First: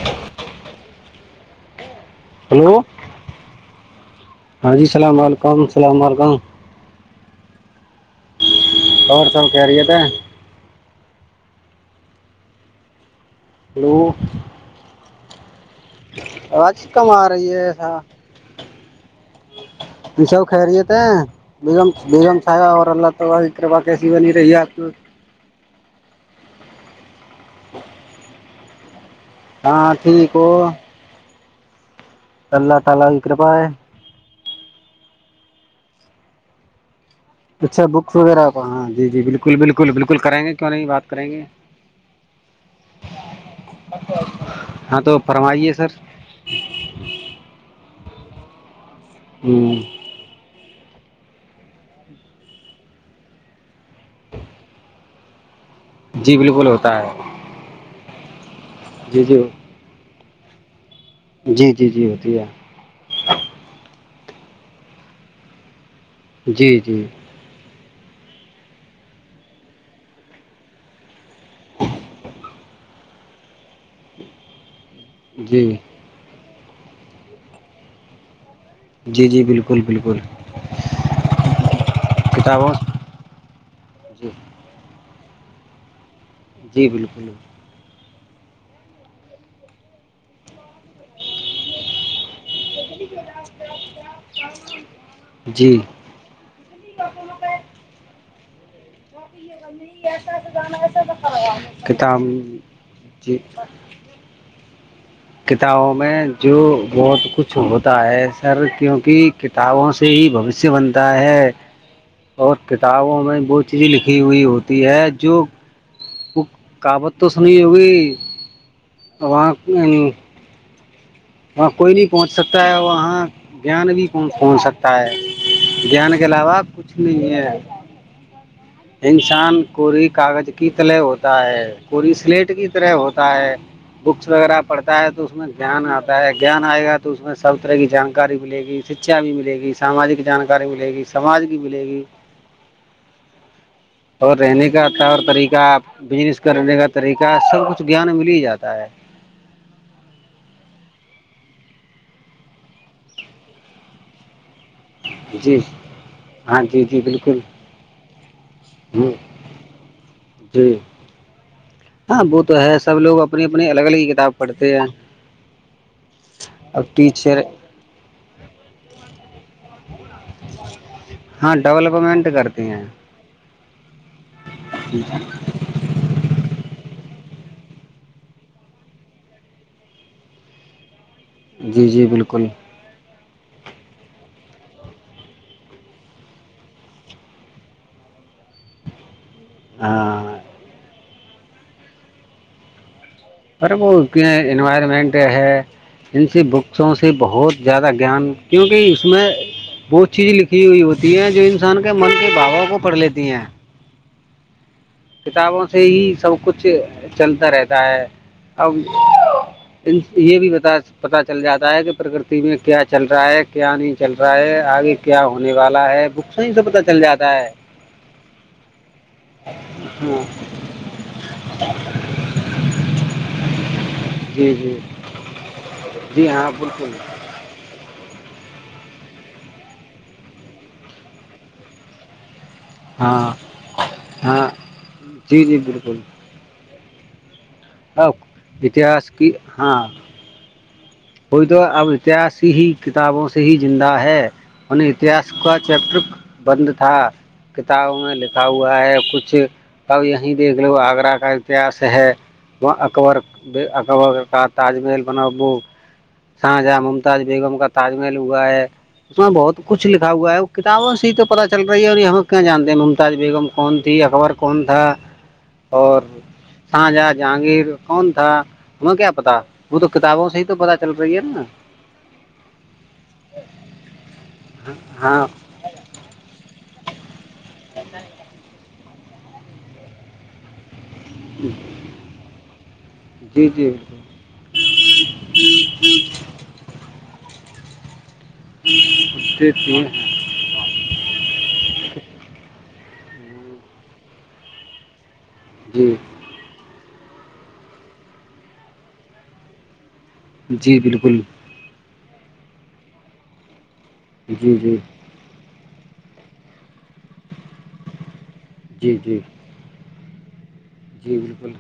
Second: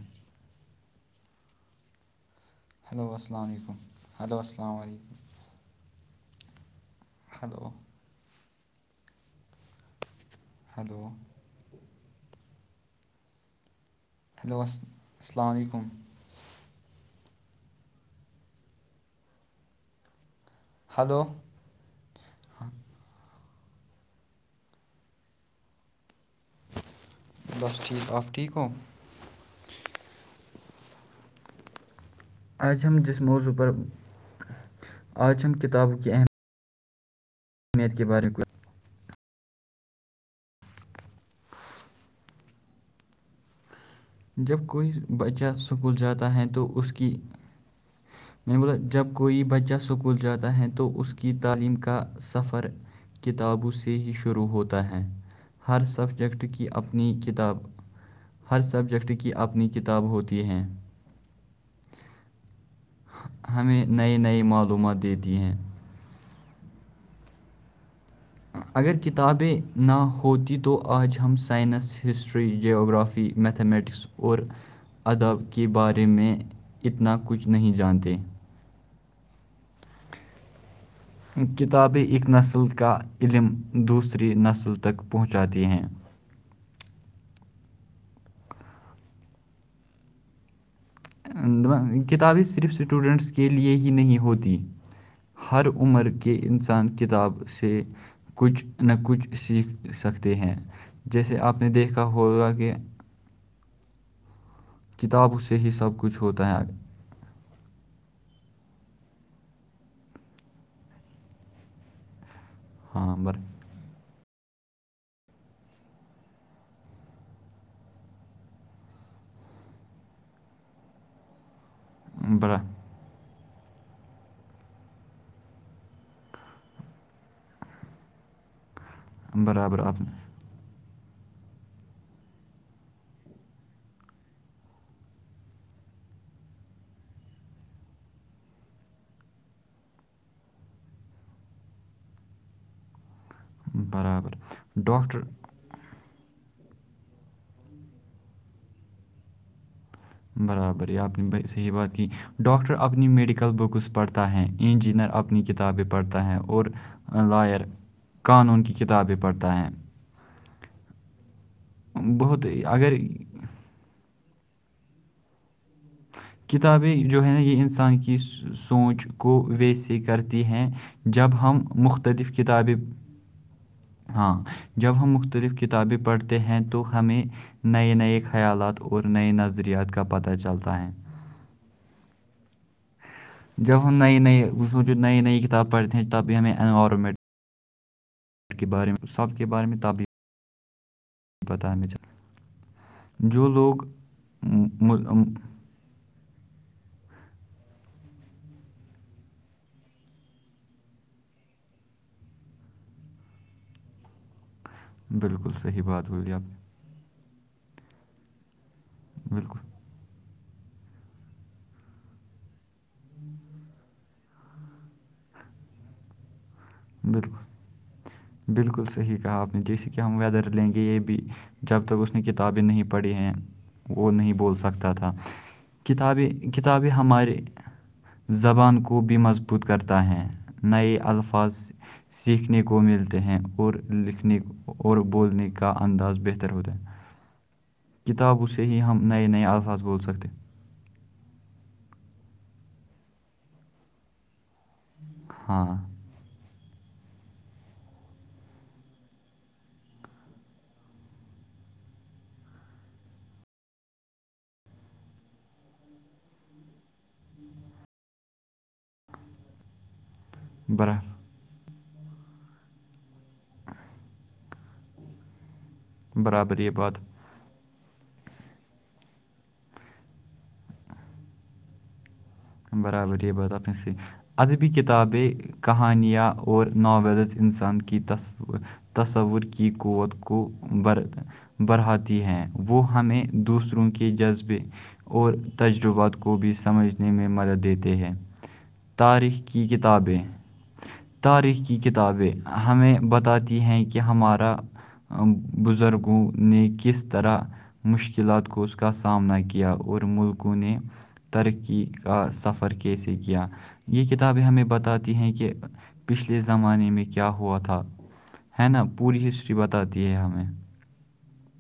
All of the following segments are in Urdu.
[unintelligible] ہلو السلام علیکم ہلو السلام علیکم م السلام علکم ہلو اور سب کہہ رہیے تھے ہلو ہلو ہلو الس السلام علیکم آج کم آ رہی ہے ایسا اشو خیریت ہے ہلو بیگم بیگم سااہب اورورلہ ت کرر باقہ شیونی ر یہ آ بس ٹھیک آپ ٹھیک ہو ہاںٹین کو آج ہم تعالی کی جس کرپا موضوع ہے پر آج ہم کتابوں کی اہم اچھا بکس وغیرہ کا ہاں جی جی بالکل بالکل بالکل کریں گے کیوں نہیں بات کریں گے [unintelligible] جب کوئی ہاں تو بچہ فرمائیے اسکول سر جاتا ہے تو اس کی میں نے بولا جب کوئی بچہ ہوں اسکول جاتا ہے تو اس کی تعلیم کا سفر کتابوں سے ہی شروع ہوتا ہے ہر جی سبجیکٹ بالکل کی ہوتا اپنی ہے کتاب ہر سبجیکٹ جی کی جی اپنی کتاب ہوتی ہیں جی جی جی ہوتی ہے ہمیں نئے نئی معلومات دیتی ہیں جی جی اگر کتابیں نہ ہوتی تو آج ہم science history geography mathematics اور ادب جی کے بارے میں اتنا کچھ نہیں جانتے جی جی بالکل بالکل کتابیں ایک نسل کتابوں کا علم جی دوسری نسل تک پہنچاتی ہیں جی بالکل کتابیں صرف اسٹوڈنٹس کے لئے ہی نہیں ہوتیں ہر جی عمر کے انسان کتاب سے کچھ نہ کچھ سیکھ سکتے ہیں جیسے آپ نے دیکھا کتاب ہوگا کہ جی کتابوں سے ہی کتابوں سب میں کچھ ہوتا جو ہے بہت کچھ ہوتا ہے سر کیونکہ کتابوں سے ہی بھوشیہ بنتا ہے [unintelligible] اور ہاں کتابوں بر میں وہ چیزیں لکھی ہوئی ہوتی ہے جو وہ کہعوت تو سنی ہوگی وہاں وہاں کوئی نہیں پہنچ برا سکتا ہے وہاں جان بھی کون کھن سکتا ہے جیان کے علاوہ کچھ نہیں ہے [unintelligible] انسان برابر آپ کووری نے کاغذ کی تلے ہو ہے کوری سلیٹ کی طرح ہوتا ہے بکس وغیرہ پڑھتا ہے تو اس میں دھیان آتا جان آئے گا تو اس میں سب طرح کی جانکاری ملے گی شکچھا بھی ملے گی ساماجک جانکاری ملے گی س سماج کی ملے گی برابر اور رہنے کا طور ڈاکٹر طریقہ بزنس کرنے کا طریقہ سب کچھ گان میں مل ہی جاتا ہے برابر یہ آپ نے صحیح بات کی ڈاکٹر اپنی میڈیکل بکس پڑھتا ہے انجینئر اپنی جی کتابیں پڑھتا ہے ہاں اور جی جی بالکل لائر قانون کی ہ کتابیں پڑھتا ہے جی ہاں وہ بہت تو ہے اگر سب لوگ اپنی اپنی الگ الگ ہی کتاب پڑھتے ہیں اور کتابیں جو ہیں نا ٹیچر یہ انسان کی سوچ کو ویس کرتی ہیں جب ہاں ہم ڈیولپمنٹ مختلف کرتے کتابیں ہیں ہاں جب ہم مختلف کتابیں پڑھتے ہیں تو ہمیں نئے نئے خیالات اور نئے نظریات کا پتہ چلتا ہے جی جی بالکل جب ہم نئی نئی سوچو نئی نئی کتاب پڑھتے ہیں تب بھی ہمیں انوائرمنٹ کے بارے میں سب کے بارے میں تبی ہاں پت ہے جو پر لوگ وہ کی م- انوائرمنٹ م- ہے ان سے بکسوں سے بہت زیادہ گیان کیونکہ اس میں بہت چیزیں لکھی ہوئی ہوتی ہیں جو انسان کے من کے بھاوؤ کو پڑھ لیتی ہیں بالکل کتابوں سے صحیح بات ہی سب بولی آپ نے، کچھ چلتا رہتا ہے اب بالکل یہ بھی پ پتا چل جاتا ہے کہ پرکرتی میں کیا چل رہا ہے کیا نہیں چل رہا ہے آگے کیا ہونے والا ہے بکس ہی سب پتا بالکل بالکل صحیح کہا آپ نے جیسے کہ ہم ہاں ویدر لیں گے یہ بھی جب تک اس نے کتابیں نہیں پڑھی ہیں وہ نہیں جی بول جی سکتا تھا جی کتابیں ہاں کتابیں بالکل ہمارے زبان کو بھی مضبوط کرتا ہے نئے الفاظ سیکھنے کو ملتے ہاں ہیں اور لکھنے ہاں اور جی بولنے جی کا بالکل انداز بہتر ہوتا ہے اب کتابوں سے ہی ہم اتہاس نئے کی نئے الفظ ہاں بول سکتے کوئی تو اب اتحسی ہی کتابوں سے ہی زندہ ہے انیں اتہس کا ہاں چیپٹر بند تھا کتابوں میں لکھا ہوا ہے کچھ اب یہیں دیکھ لو آگرہ کا اتہس ہے وہ اکبر اکبر کا تاج محل بناو شاہاں جہاں ممتاز بیگم کا تاج محل ہوا ہے اس میں بہت کچھ لکھا ہے وہ کتابوں برا سے تو پتا چل رہی ہے اور یہ ہموگ کیا جانتے ہیں ممتاز بیگم کون تھی اکبر کون تھا اور برابر یہ شاہ بات جہ جہانگیر کون تھا ہمیں کیا پتا وہ تو کتابوں سے ہی تو پتا چل رہی ہے نا برابر یہ بات اپنے سے ادبی ہاں کتابیں کہانیاں اور ناولس انسان کی تصور کی قوت کو ب جی بڑھاتی ہیں وہ ہمیں جی دوسروں کے کے جذبے اور تجربات کو بھی سمجھنے میں مدد دیتے ہیں تاریخ کی دیتی ہیں کتابیں تاریخ کی کتابیں ہمیں بتاتی ہیں کہ ہمارا جی بزرگوں نے کس طرح مشکلات کو اس کا سامنا کیا اور ملک نے جی بالکل ترقی کا سفر کیسے کیا یہ کتابیں جی ہمیں جی بتا دی ہیں کہ پچھلے زمانے میں کیا ہوا تھا ہے نا جی جی پوری ہسٹری ای بتاتی ہے ہمیں جی بالکل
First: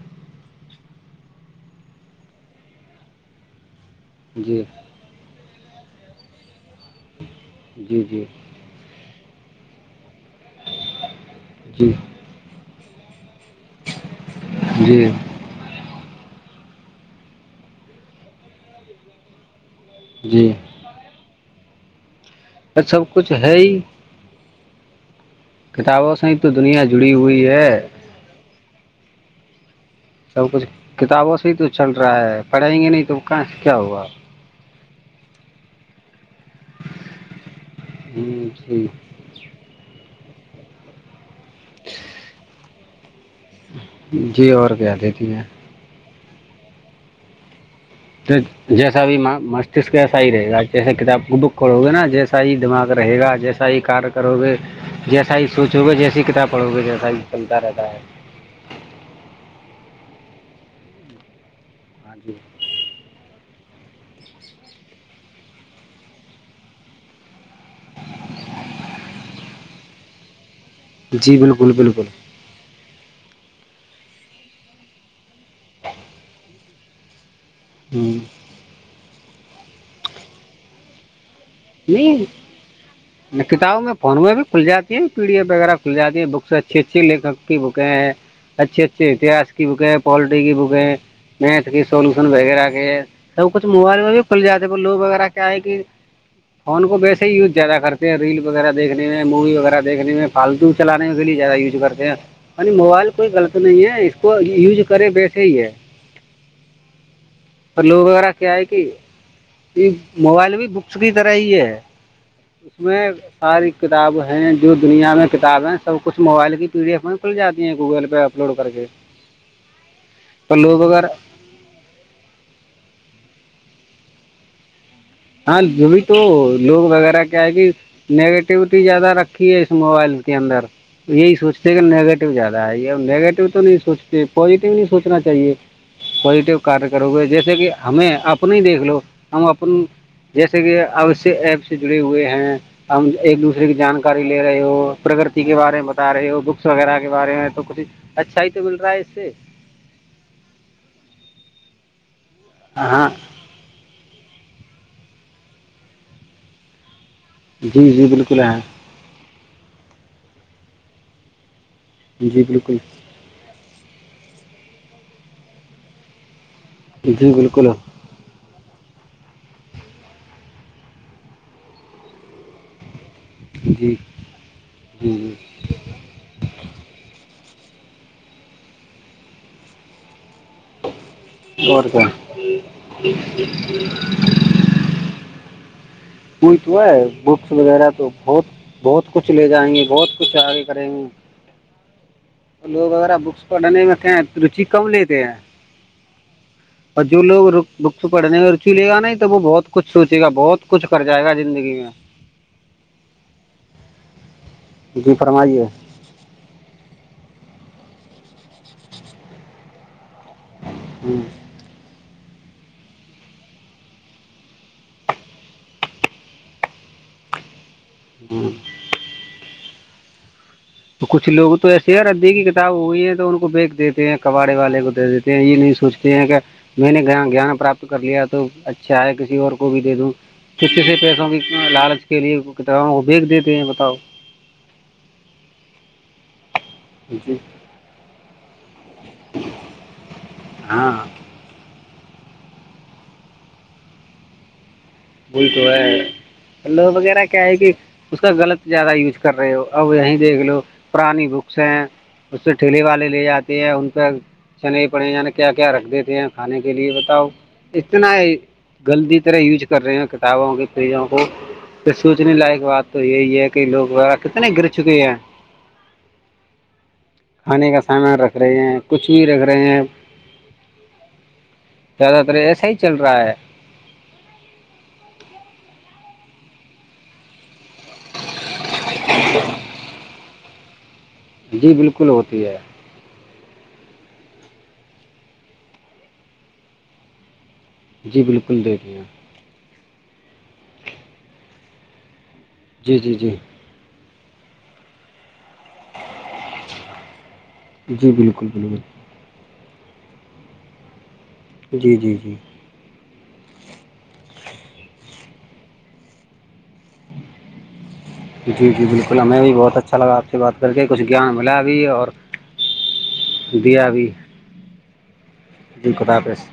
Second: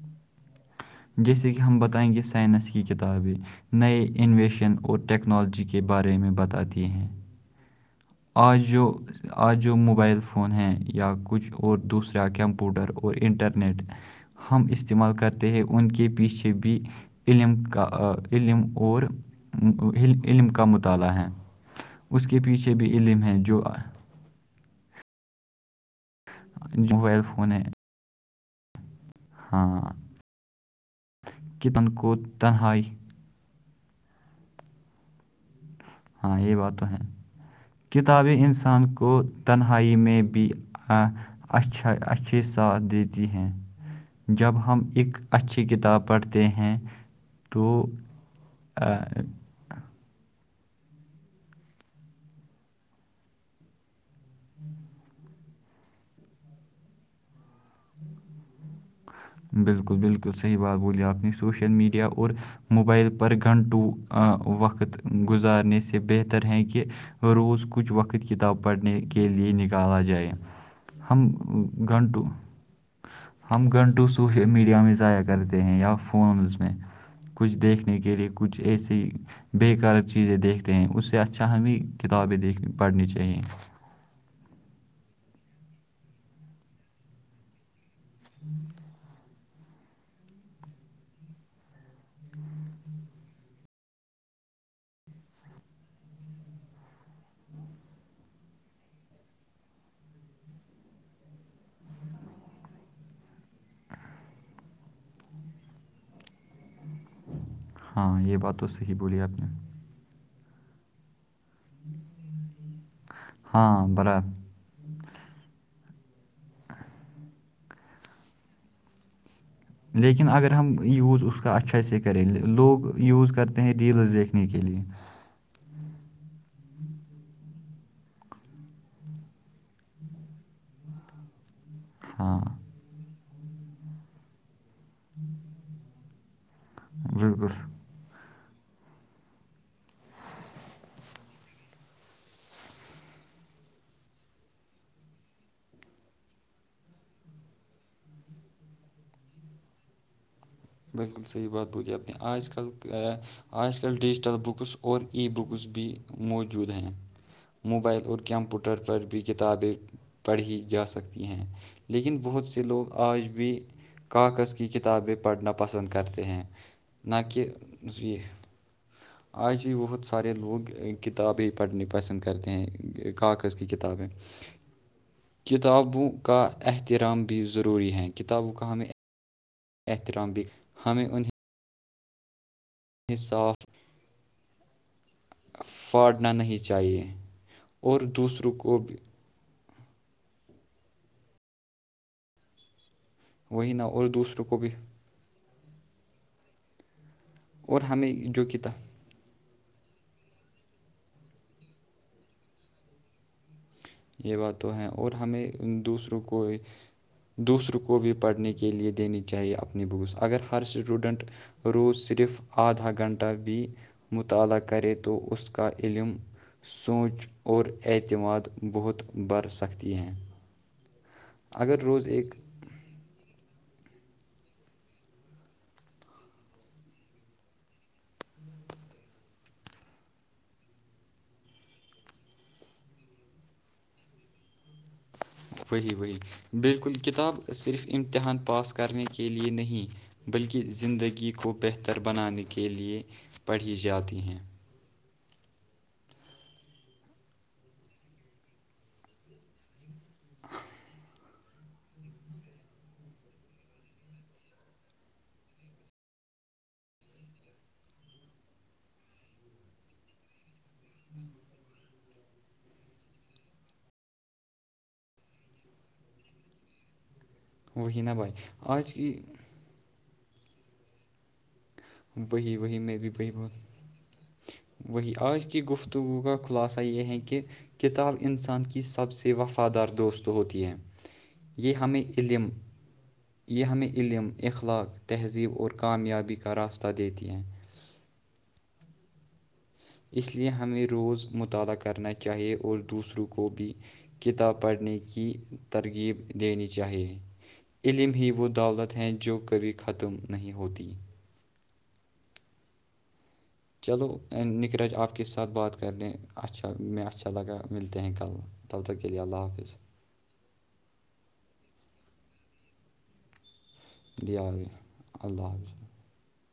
جیسے کہ ہم بتائیں گے سائنس کی کتابیں نئے جی انویشن اور ٹیکنالوجی کے بارے میں بتاتی ہیں جی جی آج جو آج جو موبائل فون ہیں یا کچھ اور جی دوسرا کیمپ وہ ڈر اور انٹرنیٹ ہم جی استعمال کر ہیں ان کے پیچھے بھی علم کا علم اور علم جی کا مطالعہ ہے اس کے پیچھے بھی سب علم کچھ ہے جو ہی کتابوں سے ہی تو دنیا جو جڑی موبائل ہوئی فون ہے ہاں سب کچھ کتابوں سے ہی تو کہ تن چل کو رہا ہے پڑھیں تنہائی گے نہیں تو کہاں سے کیا ہوا ہاں یہ بات تو ہے کتابیں انسان جی کو تنہائی میں بھی اچھا اچھے ساتھ دیتی ہیں جی جب اور ہم کیا اک دیتی ہیں اچھی کتاب پڑھتے ہیں تو آ، جیسا بھی مست [inaudible] کس کا ایسا ہی رہے گا جیسے کتاب بک پڑو گے نا جیسا ہی دماغ رہے گا جیسا ہی کار کرو گے جیسا ہی سوچو گے جیسسی ہی کتاب پڑھو گے جیسا ہی چلتا رہتا ہے بلکل بلکل صحیح بات بولی آپ نے سوشل میڈیا ہاں اور جی موبائل پر گھنٹوں وقت گزارنے سے بہتر ہیں کہ روز کچھ وقت کتاب پڑھنے کے لئے نکالا جائے ہم جی بالکل بالکل گھنٹوں ہم گھنٹوں سوشل میڈیا میں ضائع کرتے ہیں یا فونز میں کچھ دیکھنے کے ہوں لیے کچھ ایسی بے کار چیزیں دیکھتے ہیں اس سے اچھا اچھا ہمیں کتابیں دیکھ پڑھنی چاہییں فارون میں بھی کھلاتی ہیں پی ڈی ای وغیرہھ جاتی ہے بکس اچھی اچھی لھک [inaudible] کہ بکیں ہیں اچھی اچھی اتہاس کی بکیں ہیں پولٹی کی بکیں ہیں میتھ کی سولوشن وغیرہ کے سب کچھ موبائل میں بھی کھل جاتے لوگ وغیرہ کیا ہے کہ فون کو ویسے ہی یوز زیادہ کرتے ہیں ریل وغیرہ دیکھنے میں مووی وغیرہ دیکھنے میں فالتو چلانے کے لیے زیادہ یوز کرتے ہیں یعنی موبائل کوئی غلط نہیں ہے اس کو یوز کرے ویسے ہی ہے پر لوگ ہاں وغیرہ یہ کیا بات ہے تو کہ صحیح بولی آپ نے یہ موبائل بھی بکس کی طرح ہی ہے اس میں ساری ہاں برا کتاب ہیں جو دنیا میں کتابیں سب کچھ موبائل کی پی ڈی ایف میں کھل جاتی ہیں گوگل پہ اپلوڈ کر کے لیکن اگر پر ہم لوگ اگر یوز اس کا اچھا سے کرے لوگ یوز کرتے ہیں ریلز دیکھنے کے لیے ہاں جو بھی تو لوگ وغیرہ کیا ہے کہ نگیٹیوٹی زیادہ رکھی ہے اس موبائل کے اندر یہی سوچ سے نگیٹو ہاں زیادہ ہے یہ نیگیٹیو تو نہیں سوچتے پازیٹو نہیں سوچنا چاہیے پزیٹو کار کرو گے بالکل جیسے کہ ہمیں آپن دیکھ لو ہم اپن جیسے کہ اوش ایپ سے جڑے ہوئے ہیں ہم ایک دوسرے کی جانکاری لے رہے ہو پرگتی کے بارے میں بتا رہے ہو بکس وغیرہ کے بارے میں تو کچھ اچھا ہی تو مل رہا ہے اس سے بلکل صحیح بات بولیے آپ نے آج کل ہاں آج کل ڈیجیٹل بکس اور ای بکس بھی موجود ہیں جی موبائل جی اور بالکل ہے کمپیوٹر پر بھی کتابیں پڑھی جا سکتی ہیں لیکن جی بہت سے بالکل لوگ آج بھی کاغذ کی کتابیں پڑھنا پسند کرتے ہیں نہ جی کہ بالکل یہ آج ہھی بہت سارے لوگ کتابیں پڑھنی پسند کرتے ہیں کاغذ کی جی جی کتابیں جی کتابوں کا احترام بھی ضروری ہے کتابوں کا ہمیں احترام بھیک اور کیا صاف پھاڑنا کوئی نہیں تو چاہیے ہے بکس وغیرہ اور تو بہت دوسروں کو بھی بہت کچھ لے جائیں گے بہت کچھ آگے کریں گے لوگ ایرا بکس وہی پڑھنے نہ میں اور کہ دوسروں کو رچی بھی کم لیتے ہیں اور جو لو اور بکس ہمیں پڑھنے جو کا کتاب رچو لے گا ن تو وہ بہت کچھ سوچے گا بہت کچھ کر جائے گا زندگی میں یہ بات تو ہیں اور جی ہمیں فرمائیے دوسروں کو دوسروں کو بھی پڑھنے کے لئے دینی چاہیے اپنی بکس اگر ہر اسٹوڈنٹ روز صرف آدھا گھنٹہ بھی مطالعہ کرے تو اس کا علم سوچ اور اعتماد بہت برھ سکتی ہیں تو کچھ لوگ تو اگر ایسے ہی روز رہتے ایک ہیں کہ ہوئی ہے تو ان کو بییک دیتے ہیں کباڑے والے کو دے دیتے ہیں یہ نہیں سوچتے ہیں کہ میں نے گان پراپت کر لیا تو اچھا ہے کسی اور کو بھی دے دوں کہ کسی پیسوں کی لالچ کے لیے کتابوں کو بھیج دیتے ہیں بتاؤ وہحیح وہحیح بالکل کل کتاب جی صرف امتحان پاس کرنے کے لیے نہیں بلکہ ہاں زندگی کو بہتر بنانے کے لیے پڑھی جاتی ہیں وہول تو ہے لو وغیرہ کیا ہے کہ اس کا غلط زیادہ یوز کر رہے ہو اب یہیں دیکھ لو پرانی بکس ہیں اس سے ٹھیے والے لے جاتے ہیں ان پ چنے پڑے یع کیا کیا رکھ دیتے ہیں کھانے کے لیے بتاؤ اتنا ہے گلطی طرح یوز کر رہے ہیں کتابوں کے پیزوں کو تو سوچنے لائق بات تو یہی ہے کہ لوگ وارا کتنے گر چکے ہیں کھانے کا وہ نا سامان بھائی رکھ رہے ہیں آج کی کچھ بھی رکھ رہے ہیں زیادہ تر وہی ایسا ہی وہی چل میں بھی رہا وہی ہے بہت وہی آج کی گفتگو کا خلاصہ یہ ہے کہ کتاب انسان کی سب سے وفادار دوست ہوتی ہے یہ جی ہمیں بالکل ہوتی علم ہے یہ ہمیں علم اخلاق تہذیب اور کامیابی کا راستہ دیتی ہیں جی بالکل دیکھیا اس لیے ہمیں روز مطالعہ کرنا چاہیے اور جی جی دوسروں جی کو بھی کتاب پڑھنے کی ترغیب دینی چاہیے جی علم ہی وہ بالکل دولت بالکل ہیں جو کبھی ختم نہیں ہوتی جی جی جی چلو نکھراج آپ کے ساتھ بات کر لیں اچھا میں اچھا لگا ملتے ہیں کل تب تک کے لیے اللہ حافظ ا لگ آپ سے بات کر کے کچھ گیان ملا بھی اور دیا بھی دیا گے اللہ حافظ خدا حافظ